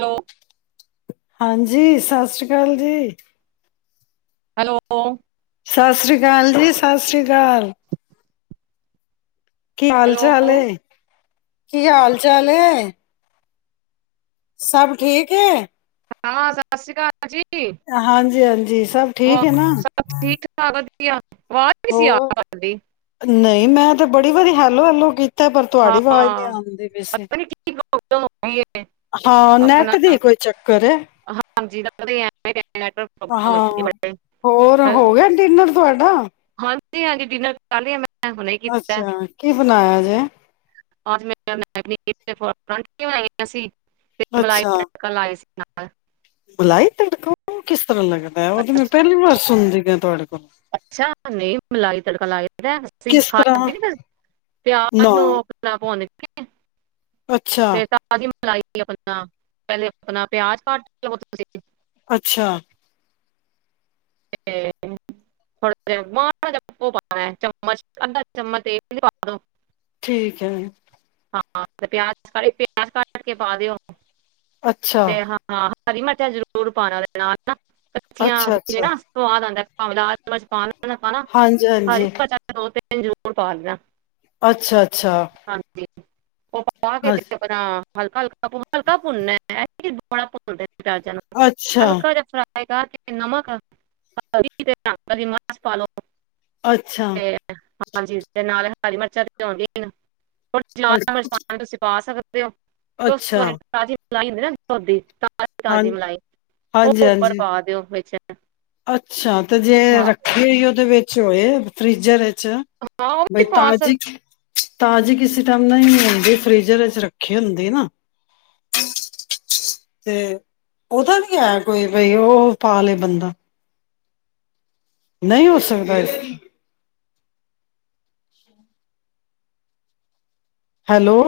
Hello ਹਾਂਜੀ ਸਤਿ ਸ਼੍ਰੀ ਅਕਾਲ ਜੀ ਹੈਲੋ ਸਤਿ ਸ੍ਰੀ ਅਕਾਲ ਜੀ ਸਤਿ ਸ਼੍ਰੀ ਅਕਾਲ ਕੀ ਹਾਲ ਹੈਲੋ ਚਾਲ ਹੈ? ਕੀ ਹਾਲ ਚਾਲ ਹੈ? ਸਭ ਠੀਕ ਹੈ? ਹਾਂ ਸਤਿ ਸ਼੍ਰੀ ਅਕਾਲ ਜੀ। ਹਾਂਜੀ ਹਾਂਜੀ ਸਭ ਠੀਕ ਹੈ ਵਾਹ ਨਾ? ਸਭ ਠੀਕ [inaudible] ਨੀ ਸੀ ਆ ਹੋਰ ਰਹੀ ਤੁਹਾਡੀ ਨਹੀਂ ਮੈਂ ਤਾਂ ਬੜੀ ਵਾਰੀ ਹੈਲੋ ਹੈਲੋ ਕੀਤੀ ਪਰ ਤੁਹਾਡੀ ਆਵਾਜ਼ ਨੀ ਹਾਂ ਆਉਂਦੀ ਵੈਸੇ ਪਤਾ ਨੀ ਕੀ ਪ੍ਰੋਬਲਮ ਹੋ ਗਈ ਏ ਹਾਂ ਆਪਣਾ ਨੈਟ ਦੀ ਕੋਈ ਚੱਕਰ ਹਾਂਜੀ ਨੈਟਵਰਕ ਪ੍ਰੋਬਲਮ ਹੁੰਦੀ ਹਾਂ ਬੜੇ ਹੋਰ ਹੈਲੋ, ਹੋ ਗਿਆ ਡਿਨਰ ਤੁਹਾਡਾ? ਹਾਂਜੀ ਹਾਂਜੀ ਡਿਨਰ ਕ ਮੈਂ ਹੁਣੇ ਅੱਛਾ ਕੀ ਬਣਾਇਆ ਜੇ ਬਣਾ ਗਈ ਸੀ ਤੇ ਮਲਾਈ ਅੱਛਾ ਰਿੜਕਣ ਲਾਏ ਸੀ ਨਾ ਮਲਾਈ ਤੜਕਾ ਔ ਕਿਸ ਤਰ੍ਹਾਂ ਲੱਗਦਾ? ਔ ਤੇ ਮੈਂ ਪਹਿਲੀ ਵਾਰ ਸੁਣ ਰਹੀ ਹਾਨ ਤੁਹਾਡੇ ਕੋਲ। ਅੱਛਾ, ਨਹੀਂ ਮਲਾਈ ਤੜਕਾ ਲਗਦਾ। ਅਸੀਂ ਕਿਸ ਤਰ੍ਹਾਂ ਖਾਂਦੇ ਨਹੀ ਪਿਆਜ ਨੂੰ ਨਾ ਪੇਲਾ ਪੁਨ ਕੇ। [unintelligible] ਅੱਛਾ, ਤੇ ਤਾਜੀ ਮੱਲ ਮਲਾਈ [unintelligible] ਆਪਣਾ, ਪਹਿਲੇ ਆਪਣਾ ਪਿਆਜ ਕੱਟ ਲੋ ਥੋਡੇ ਜੇ। ਅੱਛਾ। ਤੇ ਥੋੜਾ ਜਯਾ ਮਾੜਾ ਜਾ ਕਯੋ ਪਾਣਾ ਚਮਚ ਅੱਧਾ ਚਮਚ ਤੇਲ ਪਾਦੋ। ਠੀਕ ਹੈ। ਹਾਂ ਤੇ ਪਿਆਜ ਸਾਰੇ ਪਿਆਜ ਕੱਟ ਕੇ ਪਾ ਦਯੋ। ਅੱਛਾ, ਤੇ ਹਾਂ ਹਾਂ। ਹਰੀ ਮਿਰਚ ਦਾ ਜ਼ਰੂਰ ਪਾਣਾ ਨਾਲ। ਕੱਚੀਆਂ ਅੱਛਾ, ਚ ਜ ਅੱਛਾ। ਨਾ ਸਵਾਦ ਆਂਦਾ। ਭਾਵੇਂ ਲਾਲ ਮਰਚ ਪਾਨ [unintelligible] ਪਾਣਾ, ਹਰੀ ਹਾਂਜੀ-ਹਾਂਜੀ, ਮਰਚ ਦਾ ਦੋ ਤੀਨ ਜ਼ਰੂਰ ਪਾ ਲੈਣਾ। ਅੱਛਾ ਅੱਛਾ। [unintelligible] ਔ ਪਾ ਕਿ ਤੇ ਆਪਣਾ ਹਲਕਾ ਹਲ ਹਲਕਾ ਪੁਨਨੇ। [unintelligible] [unintelligible] ਹਲਕਾ ਅੱਛਾ, ਜ ਫਰਾ [unintelligible] ਨਮਕ, ਹਲਕੀ ਜੇਹੀ ਰੰਗਦਾਰ ਮਰਚ ਪਾ ਲੋ। ਅੱਛ- ਤੇ ਹਾਂਜੀ, ਤੇ ਨਾਲੇ ਹਰੀ ਮਿਰਚਾਂ ਤੇ ਹੋਂਦਿਆਂ ਹੀਨ। ਹੁਨ ਅੱਛਾ, ਅ [unintelligible] ਤੁਸੀਂ ਪਾ ਸਕਦੇ ਤੇ ਔ ਔਸ ਤੋਂ ਅੱਛਾ, ਬਾਦ ਤਾਜ਼ੀ [unintelligible] ਹੁੰਦੀ ਏ ਨਾ [unintelligible] [unintelligible] ਹਾਂ ਤਾਜ਼ੀ ਮਲਾਈ ਔ ਓਪਰ ਹਾਂਜੀ-ਹਾਂਜੀ, ਪਾ ਦਯੋ ਵਿੱਚ ਅੱਛਾ। ਤੇ ਜੇ ਹਾਂ ਰੱਖੀ ਹੋਇ ਏ ਔਦੇ ਵਿੱਚ ਚੋਏ ਫ੍ਰੀਜਰ ਏ ਅੱਛਾ ਹਾਂ ਉਹ ਬਈ ਵੀ ਪਾ ਤਾਜੀ ਤਾਜ਼ੀ ਕਿਸੇ ਟਾਈਮ ਨਯੀ ਵੀ ਹੁੰਦੀ ਫ੍ਰਿਜ਼ਰ ਏਚ ਰੱਖੀ ਹੁੰਦੀ ਨਾ, ਤੇ ਔਦਾ ਵੀ ਹੈ ਕੋਈ ਬਈ ਔ ਪਾ ਲੇ ਬੰਦਾ। ਨਹੀਂ ਹੋ ਸਕਦਾ ਇਸ hello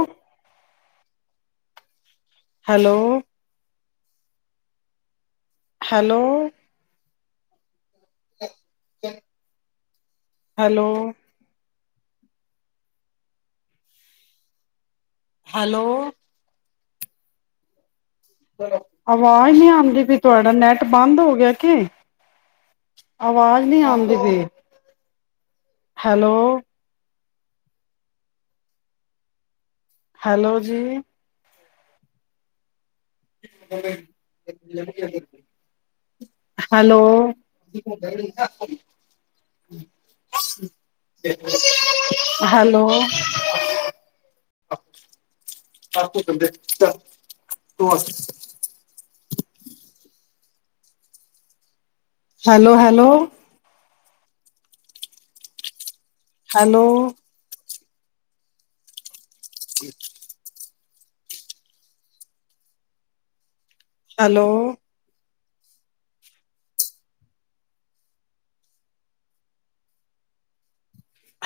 hello hello hello hello ਅਵਾਜ਼ ਨੀ ਆਉਂਦੀ ਪਈ ਤੁਹਾਡਾ ਨੈਟ ਬੰਦ ਹੋ ਗਿਆ ਕਿ ਅਵਾਜ਼ ਨੀ ਆਉਂਦੀ ਪਈ ਹੈਲੋ ਹੈਲੋ ਜੀ ਹੈਲੋ ਹੈਲੋ ਅਦੇ ਤੂੰ ਹੈਲੋ ਹੈਲੋ ਹੈਲੋ ਠੀਕ ਹੈਲੋ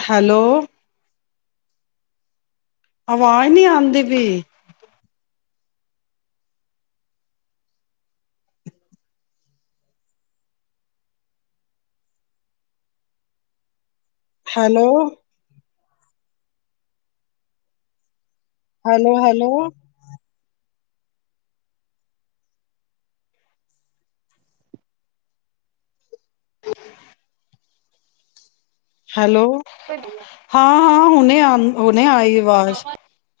ਹੈਲੋ ਆਵਾਜ਼ ਨਹੀਂੀ ਆਉਂਦੀ ਵੀਈ ਹੈਲੋ ਹੈਲੋ ਹੈਲੋ ਠ ਹੈਲੋ ਸਕਦੇ ਹਾਂ ਹਾਂ ਹੁਣੇ ਉਹਨੇ ਆਏ ਆਵਾਜ਼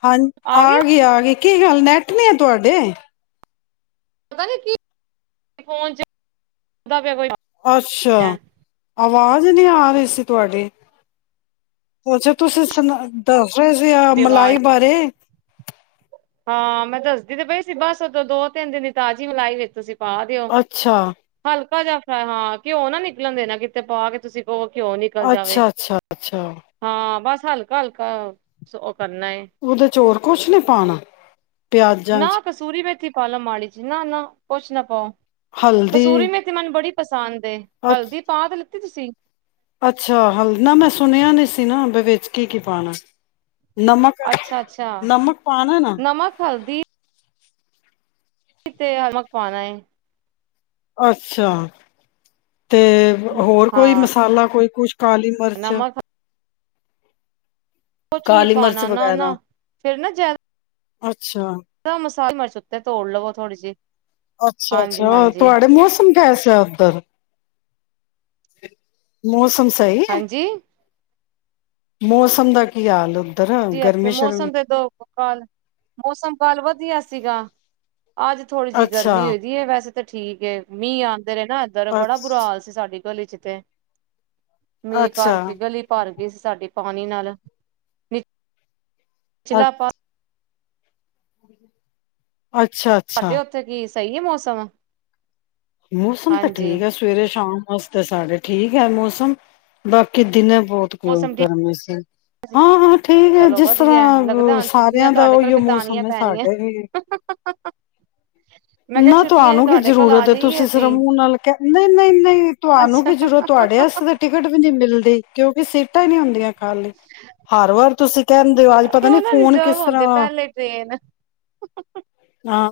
ਹਾਂ ਆ ਗਈ ਆ ਗਈ ਕੀ ਗੱਲ ਨੈਟ ਨੇ ਆ ਤੁਹਾਡੇ ਪਤਾ ਨੀ ਕੀ ਫ ਅੱਛਾ ਆਵਾਜ਼ ਨਹੀਂੀ ਆ ਰਹੀ ਸੀ ਤੁਹਾਡੀ ਅੱਛਾ ਤੁਸੀਂ ਸੁ ਦੱਸ ਦੱਸ ਰਹੇ ਸੀ ਆ ਆਵਾਜ਼ ਮਲਾਈ ਬਾਰੇ ਹਾਂ ਮੈਂ ਦੱਸਦੀ ਤੇ ਪਈ ਸੀ ਬਸ ਉਦੋਂ ਦੋ ਤਿੰਨ ਦਿਨ ਤਾਜ਼ੀ ਮਲਾਈ ਵੇਚ ਸੀ ਪਾ ਦਿਓ ਅੱਛਾ ਹਲਕਾ ਜਾਿਹਾ ਹਾਂ ਘਿਓ ਨਾ ਨਿਕਲਣ ਦੇ ਨਾ ਕਿਤੇ ਪਾ ਕੇ ਤੁਸੀਂ ਘਿਓ ਨਿਕਲ ਅੱਛਾ ਅੱਛਾ ਅੱਛਾ ਹਲਕ ਹਲਕਾ ਕਰਨਾ ਹੈ ਉਹਦੇ ਚ ਹੋਰ ਕੁਛ ਨੀ ਪਾਣਾ ਪਿਆਜਾਂ ਨਾ ਚ ਕਸੂਰੀ ਮੈਂ ਥੀ ਫਾਲੋ ਮ ਸੀ ਨਾ ਨਾ ਪਚਨਾਪ ਹਲਦੀ ਕਸੂਰੀ ਮੇ ਤੇ ਮੈਨੂੰ ਬੜੀ ਸਦੇ ਅ ਹਲਦੀ ਪਾ ਦੇ ਤੁਸੀਂ ਅੱਛਾ ਹ ਨਾ ਮੈਂ ਸੁਣਿਆ ਨਹੀਂ ਸੀ ਨਾ ਵਿੱਚ ਕੀ ਕੀ ਪਾਣਾ ਨਮਕ ਨਮਕ ਪਾਉਣਾ ਨਾ ਕਿਥੇ ਹ ਲਮਕ ਪਾਉਣਾ ਏ। ਅੱਛਾ। ਤੇ ਹੋਰ ਕੋਈ ਮਸਾਲਾ ਕੋਈ ਕੁਛ ਕਾਲੀ ਮਿਰਚ ਕੁਛ ਨੀ ਕਾਲੀ ਮਿਰਚ ਪਾਉਣਾ ਨਾ-ਨਾ ਫਿਰ ਨਾ ਜ ਅੱਛ ਅੱਛਾ। ਸਾਰੀ ਮਿਰਚ ਉੱਤੇ ਤੋੜ ਲਵੋ ਥੋੜੀ ਜਿਹੀ। ਹਾਂਜੀ ਅੱਛਾ-ਅੱਛਾ ਹਾਂਜੀ ਤੁਹਾਡੇ ਮੌਸਮ ਕੈਸੇ ਆ ਉੱਧਰ? ਮੌਸ ਮੋਸ ਸਹੀ ਹੈ। ਹਾਂਜੀ ਮੌਸਮ ਦਾ ਕੀ ਹਾਲ ਉੱਧਰ ਜੀ, ਇੱਥੇ ਗਰਮੀ ਸ਼ਰਮ ਮੌਸਮ ਦੇ, ਦੋ ਹਾਲ ਮੌਸਮ ਕੱਲ ਵਧੀਆ ਸੀ। ਸੀਗਾ। ਅੱਜ ਥੋੜ੍ਹੀ ਜਿਹੀ ਅੱਛਾ, ਗਰਮੀ ਹੋਈਦੀ ਹੈ ਵੈਸੇ ਤੇ ਠੀਕ ਹੈ ਮੀਂਹ ਆਉ ਇੱਧਰ ਨਾ ਇੱਧਰ ਅੱਛ ਬੜਾ ਬੁਰਾ ਹਾਲ ਸੀ ਸਾਡੀ ਗਲੀ ਚ ਤੇ। ਮੀਂਹ ਅੱਛਾ, ਕਰਕੇ ਗਲੀ ਭਰ ਗਈ ਸੀ ਸਾਡੀ। ਪਾਣੀ ਨਾਲ। ਚਲ ਅ ਆਪਾ [inaudible] ਅੱਛਾ-ਅੱਛਾ। ਤੁਹਾਡੇ ਉੱਥੇ ਕੀ ਸਹੀ ਹੈ ਮੌਸਮ। ਮੌਸਮ ਤਾਂ ਹਾਂਜੀ ਠੀਕ ਹੈ ਸਵੇਰੇ- ਸ਼ਾਮ। ਅੱਜ ਤੇ ਸਾਡੇ ਠੀਕ ਹੈ ਮੌਸਮ ਬਾਕੀ ਦਿਨੇ ਬਹੁਤ ਮੌਸਮ ਠੀਕ ਗਰਮੀ ਸੀ, ਹਾਂ-ਹਾਂ ਠੀਕ ਹੈ ਚਲੋ ਜਿਸ ਵਧੀਆ ਲੱਗਦਾ ਤਰ੍ਹਾਂ ਹੁਣ ਸਾਰਿਆਂ ਛੁੱਟੀਆਂ ਦਾ ਤੁਹਾਡੇ ਕੋਲ ਉਹੀ ਮੌਸਮ ਬਿਤਾਨੀਆਂ ਹੈ ਪੈਣੀਆਂ ਸਾਡਾ ਹੀ, ਮੈਂ ਕਿਹਾ ਨਾ ਛੁੱਟੀਆਂ ਚ ਤੁਹਾਨੂੰ ਕੀ ਤੁਹਾਡੇ ਕੋਲ ਆ ਜ਼ਰੂਰਤ ਏ। ਜਾਈਏ ਤੁਸੀਂ ਸਿਰਫ ਅਸੀਂ ਮੂੰਹ ਨਾਲ ਕਹ ਨਹੀਂ-ਨਹੀਂ-ਨਹੀਂ ਤੁਹਾਨੂੰ ਅੱਛਾ ਕਿ ਜ਼ਰੂਰਤ ਤੁਹਾਡੇ ਵਾਸਤੇ ਤਾਂ ਟਿਕਟ ਵੀ ਨਹੀਂ ਮਿਲਦੀ ਕਿਉਂ? [unintelligible] ਟਿਕਟਾਂ ਹੀ ਨੀ ਹੁੰਦੀਆਂ ਖਾਲੀ, ਹਰ ਵਾਰ ਤੁਸੀਂ ਕਹਿੰਦੇ ਹੋ, ਅੱਜ ਪਤਾ ਨੀ ਉਹ ਨਾ ਫੋਨ ਕਿਸ ਰਿਜ਼ਰਵ ਹੁੰਦੇ ਤਰ੍ਹਾਂ ਪਹਿਲੇ ਟ੍ਰੇਨ ਹਾਂ।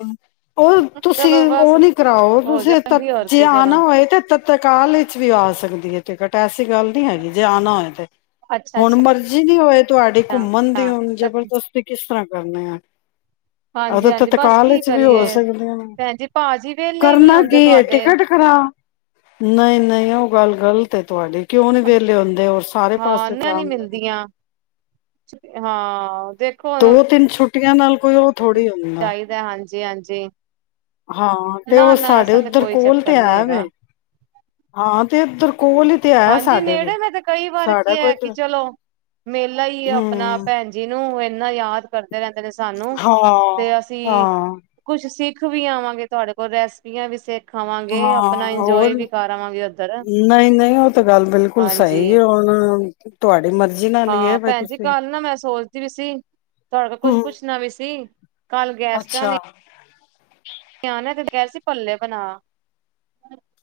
ਉਹ ਤੁਸੀਂ ਚਲੋ ਬਸ ਉਹ ਨੀ ਕਰਾਓ ਹੋ ਤੁਸੀਂ ਜਾਂਦੀ ਹੋਰ ਜੇ ਕੀ ਚਲੋ ਆਨਾ ਹੋਏ ਤਤਕਾਲ ਵਿੱਚ ਵੀ ਆ ਸਕਦੀ ਹੈ ਟਿਕਟ ਐਸੀ ਗੱਲ ਨਹੀਂ ਹੈਗੀ ਜੇ ਆਉਣਾ ਹੋਏ ਤੇ ਅੱਛਾ ਹੁਣ ਅੱਛਾ ਮਰਜ਼ੀ ਨਹੀਂ ਹੋਏ ਤੁਹਾਡੀ ਘੁੰਮਣ ਦੀ ਹਾਂ ਹੁਣ ਜਬਰਦਸਤੀ ਕਿਸ ਤਰ੍ਹਾਂ ਕਰਨੇ ਆ ਹਾਂਜੀ ਉਹਦੇ ਹਾਂਜੀ ਬਸ ਤਤਕਾਲ ਕੀ ਵਿੱਚ ਵੀ ਹੋ ਕਰੀਏ ਸਕਦੀਆਂ ਨੇ ਭੈਣ ਜੀ ਭਾਜੀ ਵਿਹਲੇ ਈ ਨੀ ਕਰਨਾ ਹੁੰਦੇ ਕੀ ਤੁਹਾਡੇ ਟਿਕਟ ਖਰਾ ਨਹੀਂ ਨਹੀਂ ਉਹ ਗੱਲ ਗ਼ਲਤ ਏ ਤੁਹਾਡੀ ਕਿਉਂ ਨੀ ਵਿਹਲੇ ਆਉਂਦੇ ਸਾਰੇ ਹਾਂ ਪਾਸੇ ਨਾ ਨੀ ਜਾਣ ਲ ਮਿਲਦੀਆਂ ਹਾਂ ਦੇਖੋ ਦੋ ਤਿੰਨ ਛੁੱਟੀ ਪਟੀਆਂ ਨਾਲ ਉਹ ਥੋੜ੍ਹੀ ਹੁੰਦਾ ਚਾਹੀਦਾ ਹਾਂਜੀ ਹਾਂਜੀ ਹਾਂ ਤੇ ਨਾ ਉਹ ਨਾ ਸਾਡੇ ਐਸਾ ਤੇ ਉੱਧਰ ਕੋਈ ਕੋਲ ਚੱਕਰ ਤੇ ਨੀ ਹੈ ਹੈਗਾ ਵੇ ਹਾਂ ਤੇ ਇੱਧਰ ਕੋਲ ਹੀ ਤੇ ਹੈ ਹਾਂਜੀ ਸਾਡੇ ਵੀ ਨੇੜੇ ਮ ਤੇ ਕਈ ਵਾਰ ਸਾਡਾ ਕੀ ਕੋਈ ਹੈ ਕਿ ਚਲੋ ਮੇਲਾ ਆਪਣਾ ਹਮ ਭੈਣ ਜੀ ਨੂੰ ਇੰਨਾ ਯਾਦ ਕਰਦੇ ਰਹਿੰਦੇ ਨੇ ਸਾਨੂੰ ਹਾਂ ਤੇ ਅਸੀਂ ਹਾਂ ਕੁਛ ਸਿੱਖ ਵੀ ਆਵਾਂਗੇ ਤੁਹਾਡੇ ਕੋਲ ਰੈਸਪੀਆਂ ਵੀ ਸਿਰਖ ਖਾਵਾਂਗੇ ਹਾਂ ਆਪਣਾ ਇੰਜੋਏ ਹੋਰ ਵੀ ਕਰਵਾਂਗੇ ਉੱਧਰ ਨਹੀਂ ਨਹੀਂ ਉਹ ਤਾਂ ਗੱਲ ਬਿਲਕੁਲ ਹਾਂਜੀ ਸਹੀ ਹੈ ਹੁਣ ਤੁਹਾਡੀ ਮਰਜ਼ੀ ਨਾਲ ਹੀ ਹੈ ਹਾਂ ਬ ਭੈਣ ਜੀ ਤੁਸੀਂ ਕੱਲ ਨਾ ਮੈਂ ਸੋਚਦੀ ਵੀ ਸੀ ਤੁਹਾਡੇ ਕੋਲ ਕੁੱਛ ਹਮ ਪੁੱਛਣਾ ਵੀ ਸੀ ਕੱਲ ਗੈਸਟਾਂ ਨੇ ਅੱਛਾ ਨਿਆਣੇ ਤੇ ਕਿਹਾ ਸੀ ਪੱਲੇ ਬਣਾ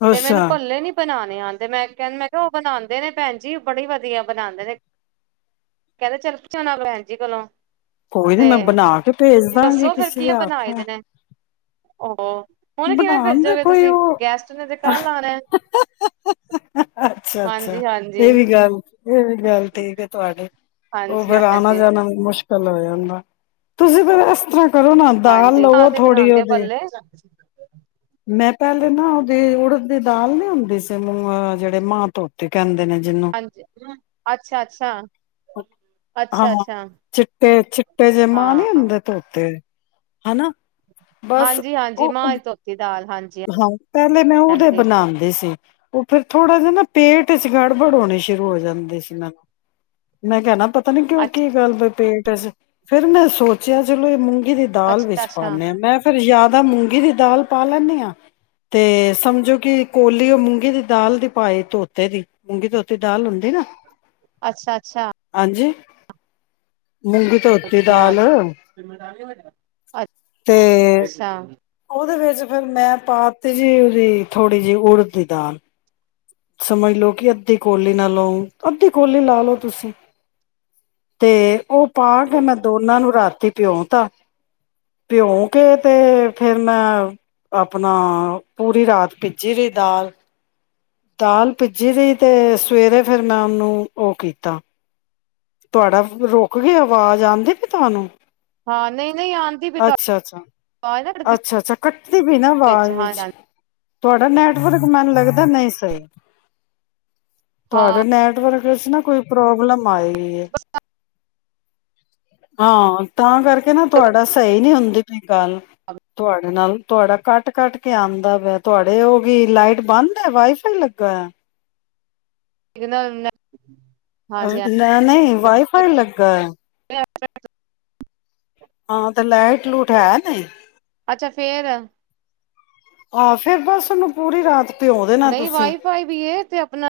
ਤੇ ਅੱਛਾ ਮੈਨੂੰ ਭੱਲੇ ਨੀ ਬਣਾ ਮੈਂਹ ਮੈਂ ਕਿਹਾ ਉਹ ਬਣਾਉਂਦੇ ਨੇ ਭੈਣ ਜੀ ਬੜੀ ਵਧੀਆ ਬਣਾਉਂਦੇ ਨੇ ਕਹਿੰਦੇ ਚੱਲ ਜਾਣਾ ਭੈਣ ਜੀ ਕੋਲੋਂ ਕੋਈ ਨੀ ਤੇ ਮੈਂ ਬਣਾ ਕੇ ਭੇਜ ਦਾਂਗੀ ਦੱਸੋ ਫੇਰ ਕਿਸੇ ਕੀ ਦੇ ਬਣਾਏ ਆਪੋ ਦੇ ਨੇ ਉਹ ਹੁਣ ਕਿਵੇਂ ਬਣਾਉਣ ਦੇ ਭੇਜੋਗੇ ਕੋਈ ਤੁਸੀਂ ਉਹ ਗੈਸਟ ਨੇ ਤੇ ਕੱਲ ਆਣਾ ਅੱਛਾ ਅੱਛਾ ਹਾਂਜੀ ਹਾਂਜੀ। ਇਹ ਵੀ ਗੱਲ ਇਹ ਵੀ ਗੱਲ ਠੀਕ ਹੈ ਤੁਹਾਡੇ ਉਹ ਹਾਂਜੀ ਫੇਿਰ ਆਉਣਾ ਹਾਂਜੀ ਜਾਣਾ ਵੀ ਮੁਸ਼ਕਿਲ ਲ ਹੋ ਜਾਂਦਾ ਤੁਸੀਂ ਫਿਰ ਇਸ ਤਰ੍ਹਾਂ ਕਰੋ ਨਾ ਦਾਲ ਹਾਂਜੀ ਲਵੋ ਨਾਲ ਦੇ ਥੋੜੀ ਬਣਾਂਦੇ ਆ ਉਹਦੇ ਭੱਲੇ। ਮੈਂ ਪਲੇ ਨਾ ਉਹਦੇ ਕੁੜ ਦੀ ਦਾਲ ਨੀ ਹੁੰਦੀ ਸੀ ਮੂੰਹ ਜਿਹੜੇ ਮਾਂ ਧੋਤੀ ਕਹਿੰਦੇ ਨੇ ਜਿਨੂੰ ਹਾਂਜੀ ਅੱਛਾ ਅੱਛਾ ਅੱਛਾ ਹਾਂ ਅੱਛਾ। ਚਿੱਟੇ ਚਿੱਟੇ ਜਿੇ ਮਾਂ ਨੀ ਹਾਂ ਹੁੰਦੇ ਤੋਤੇ ਹਨਾ ਬਸ ਹਾਂਜੀ ਹਾਂਜੀ ਉਹ ਮਾਂਹ ਧੋਤੀ ਦਾਲ ਹਾਂਜੀ ਹਾਂ ਪਹਿਲੇ ਮੈਂ ਉਹਦੇ ਹਾਂਜੀ ਬਣਾਉਂਦੀ ਸੀ ਉਹ ਫੇਿਰ ਥੋੜਾ ਜਿ ਨਾ ਪੇਟ ਚ ਗੜਬੜ ਹੋਣੀ ਸ਼ੁਰੂ ਹੋ ਜਾਂਦੀ ਸੀ ਮੈਨੂੰ ਮੈਂ ਕਹਿਣਾ ਪਤਾ ਪਤਾ ਨਹੀਂ ਕਿਉਂ ਅੱਛ ਕੀ ਗੱਲ ਬ ਪੇਟ ਫੇਿਰ ਮੈਂ ਸੋਚਿਆ ਚਲੋ ਇਹ ਮੂੰ ਦੀ ਦਾਲ ਅੱਛਾ ਵਿੱਚ ਅੱਛਾ। ਪਾਉਂੇ ਹਾਂ ਮੈਂ ਫੇਿਰ ਯਾਦ ਾਂ ਮੂੰਗੀ ਦੀ ਦਾਲ ਪਾ ਲੈਂਨਦੇ ਹਾਂ ਤੇ ਸਮਝੋ ਕਿ ਕੋਲੀ ਉਹ ਮੂੰਗੀ ਦੀ ਦਾਲ ਦੀ ਪਏ ਧੋਤੇ ਦੀ ਮੂੰਗੀ ਧੋਤੀ ਦਾਲ ਹੁੰਦੀ ਨਾ ਅੱਛਾ ਅੱਛਾ ਹਾਂਜੀ ਨੂੰਗੀੂ ਧੋਤੀ ਦਾਲ ਨਾਲ ਤੇ ਅੱਛਾ ਉਹਦੇ ਵਿੱਚ ਫਿਰ ਮੈਂ ਪਾਤੀ ਜੀ ਉਹਦੀ ਥੋੜ੍ਹੀ ਜਿਹੀ ਉਲ ਦੀ ਦਾਲ ਸਮਝ ਲੋੋ ਕਿ ਅੱਧੀ ਕੋਲੀ ਨਾ ਲਓ ਅੱਧੀ ਕੋਲੀ ਲਾ ਲਓ ਤੁਸੀਂ ਤੇ ਉਹ ਪਾ ਕੇ ਮੈਂ ਦੋਨਾਂ ਨੂੰ ਰਾਤੀ ਪਿਉ ਭਿਉ ਕੇ ਤੇ ਫੇਿਰ ਮੈਂ ਆਪਣਾ ਪੂਰੀ ਰਾਤ ਭੀਜੀ ਰਹੀ ਦਾਲ ਦਾਲ ਭਿੱਜੀ ਰਹੀ ਤੇ ਸਵੇਰੇ ਫਿਰ ਮੈਂ ਉਹਨੂੰ ਉਹ ਕੀਤਾ ਤੁਹਾਡਾ ਰੁਕ ਗ ਆਵਾਜ਼ ਆਉਂਦੀ ਪ ਤੁਹਾਨੂੰ ਹਾਂ ਨਹੀਂ ਨਹੀਂ ਆਂਦੀ ਵੀ ਤਾਂ ਅੱਛਾ ਅੱਛਾ ਆਵਾਜ਼ ਨਾ ਕਟਦੀ ਅੱਛਾ ਅੱਛਾ ਕੱਟਦੀ ਪਈ ਨਾ ਆਵਾਜ਼ ਵਿੱਚ ਤੁਹਾਡਾ ਨੈਟਵਰਕ ਮੈਨ ਲੱਗਦਾ ਨਹੀਂ ਸਹੀ ਹਾਂ ਤੁਹਾਡਾ ਨੈਟਵਰਕ ਕੁਛ ਨਾ ਕੋਈ ਪ੍ਰੋਬਲਮ ਆਏਗੀ ਬ ਹਾਂ ਤਾਂ ਕਰਕੇ ਕਹਿੰ ਤੁਹਾਡਾ ਸਹੀ ਨਹੀਂੀ ਹੁੰਦੀ ਗੱਲ ਤੁਹਾਡੇ ਨਾਲ ਤੁਹਾਡਾ ਕੱਟ ਕੱਟ ਕੇ ਆਉਂਦਾ ਪਿਆ ਤੁਹਾਡੇ ਉਹ ਗ ਲਾਈਟ ਬੰਦ ਹੈ ਵਾਈ ਫਾਈ ਲੱਗਾ ਆ ਇੱਕ ਨਾ ਨਹੀਂ ਵਾਈਫਾਈ ਲੱਗਾ ਹੈ ਚ ਹਾਂ ਤੇ ਲਾਈਟ ਲੂਟ ਹੈ ਨਹੀਂ ਅੱਛਾ ਫੇਰ ਆਹ ਫੇਿਰ ਬਸ ਉਹਨੂੰ ਪੂਰੀ ਰਾਤ ਭਿਉਂਦੇ ਨਾ ਨਹੀਂ ਤੁਸੀਂ ਵਾਈਫਾਈ ਵੀ ਏ ਤੇ ਆਪਣਾ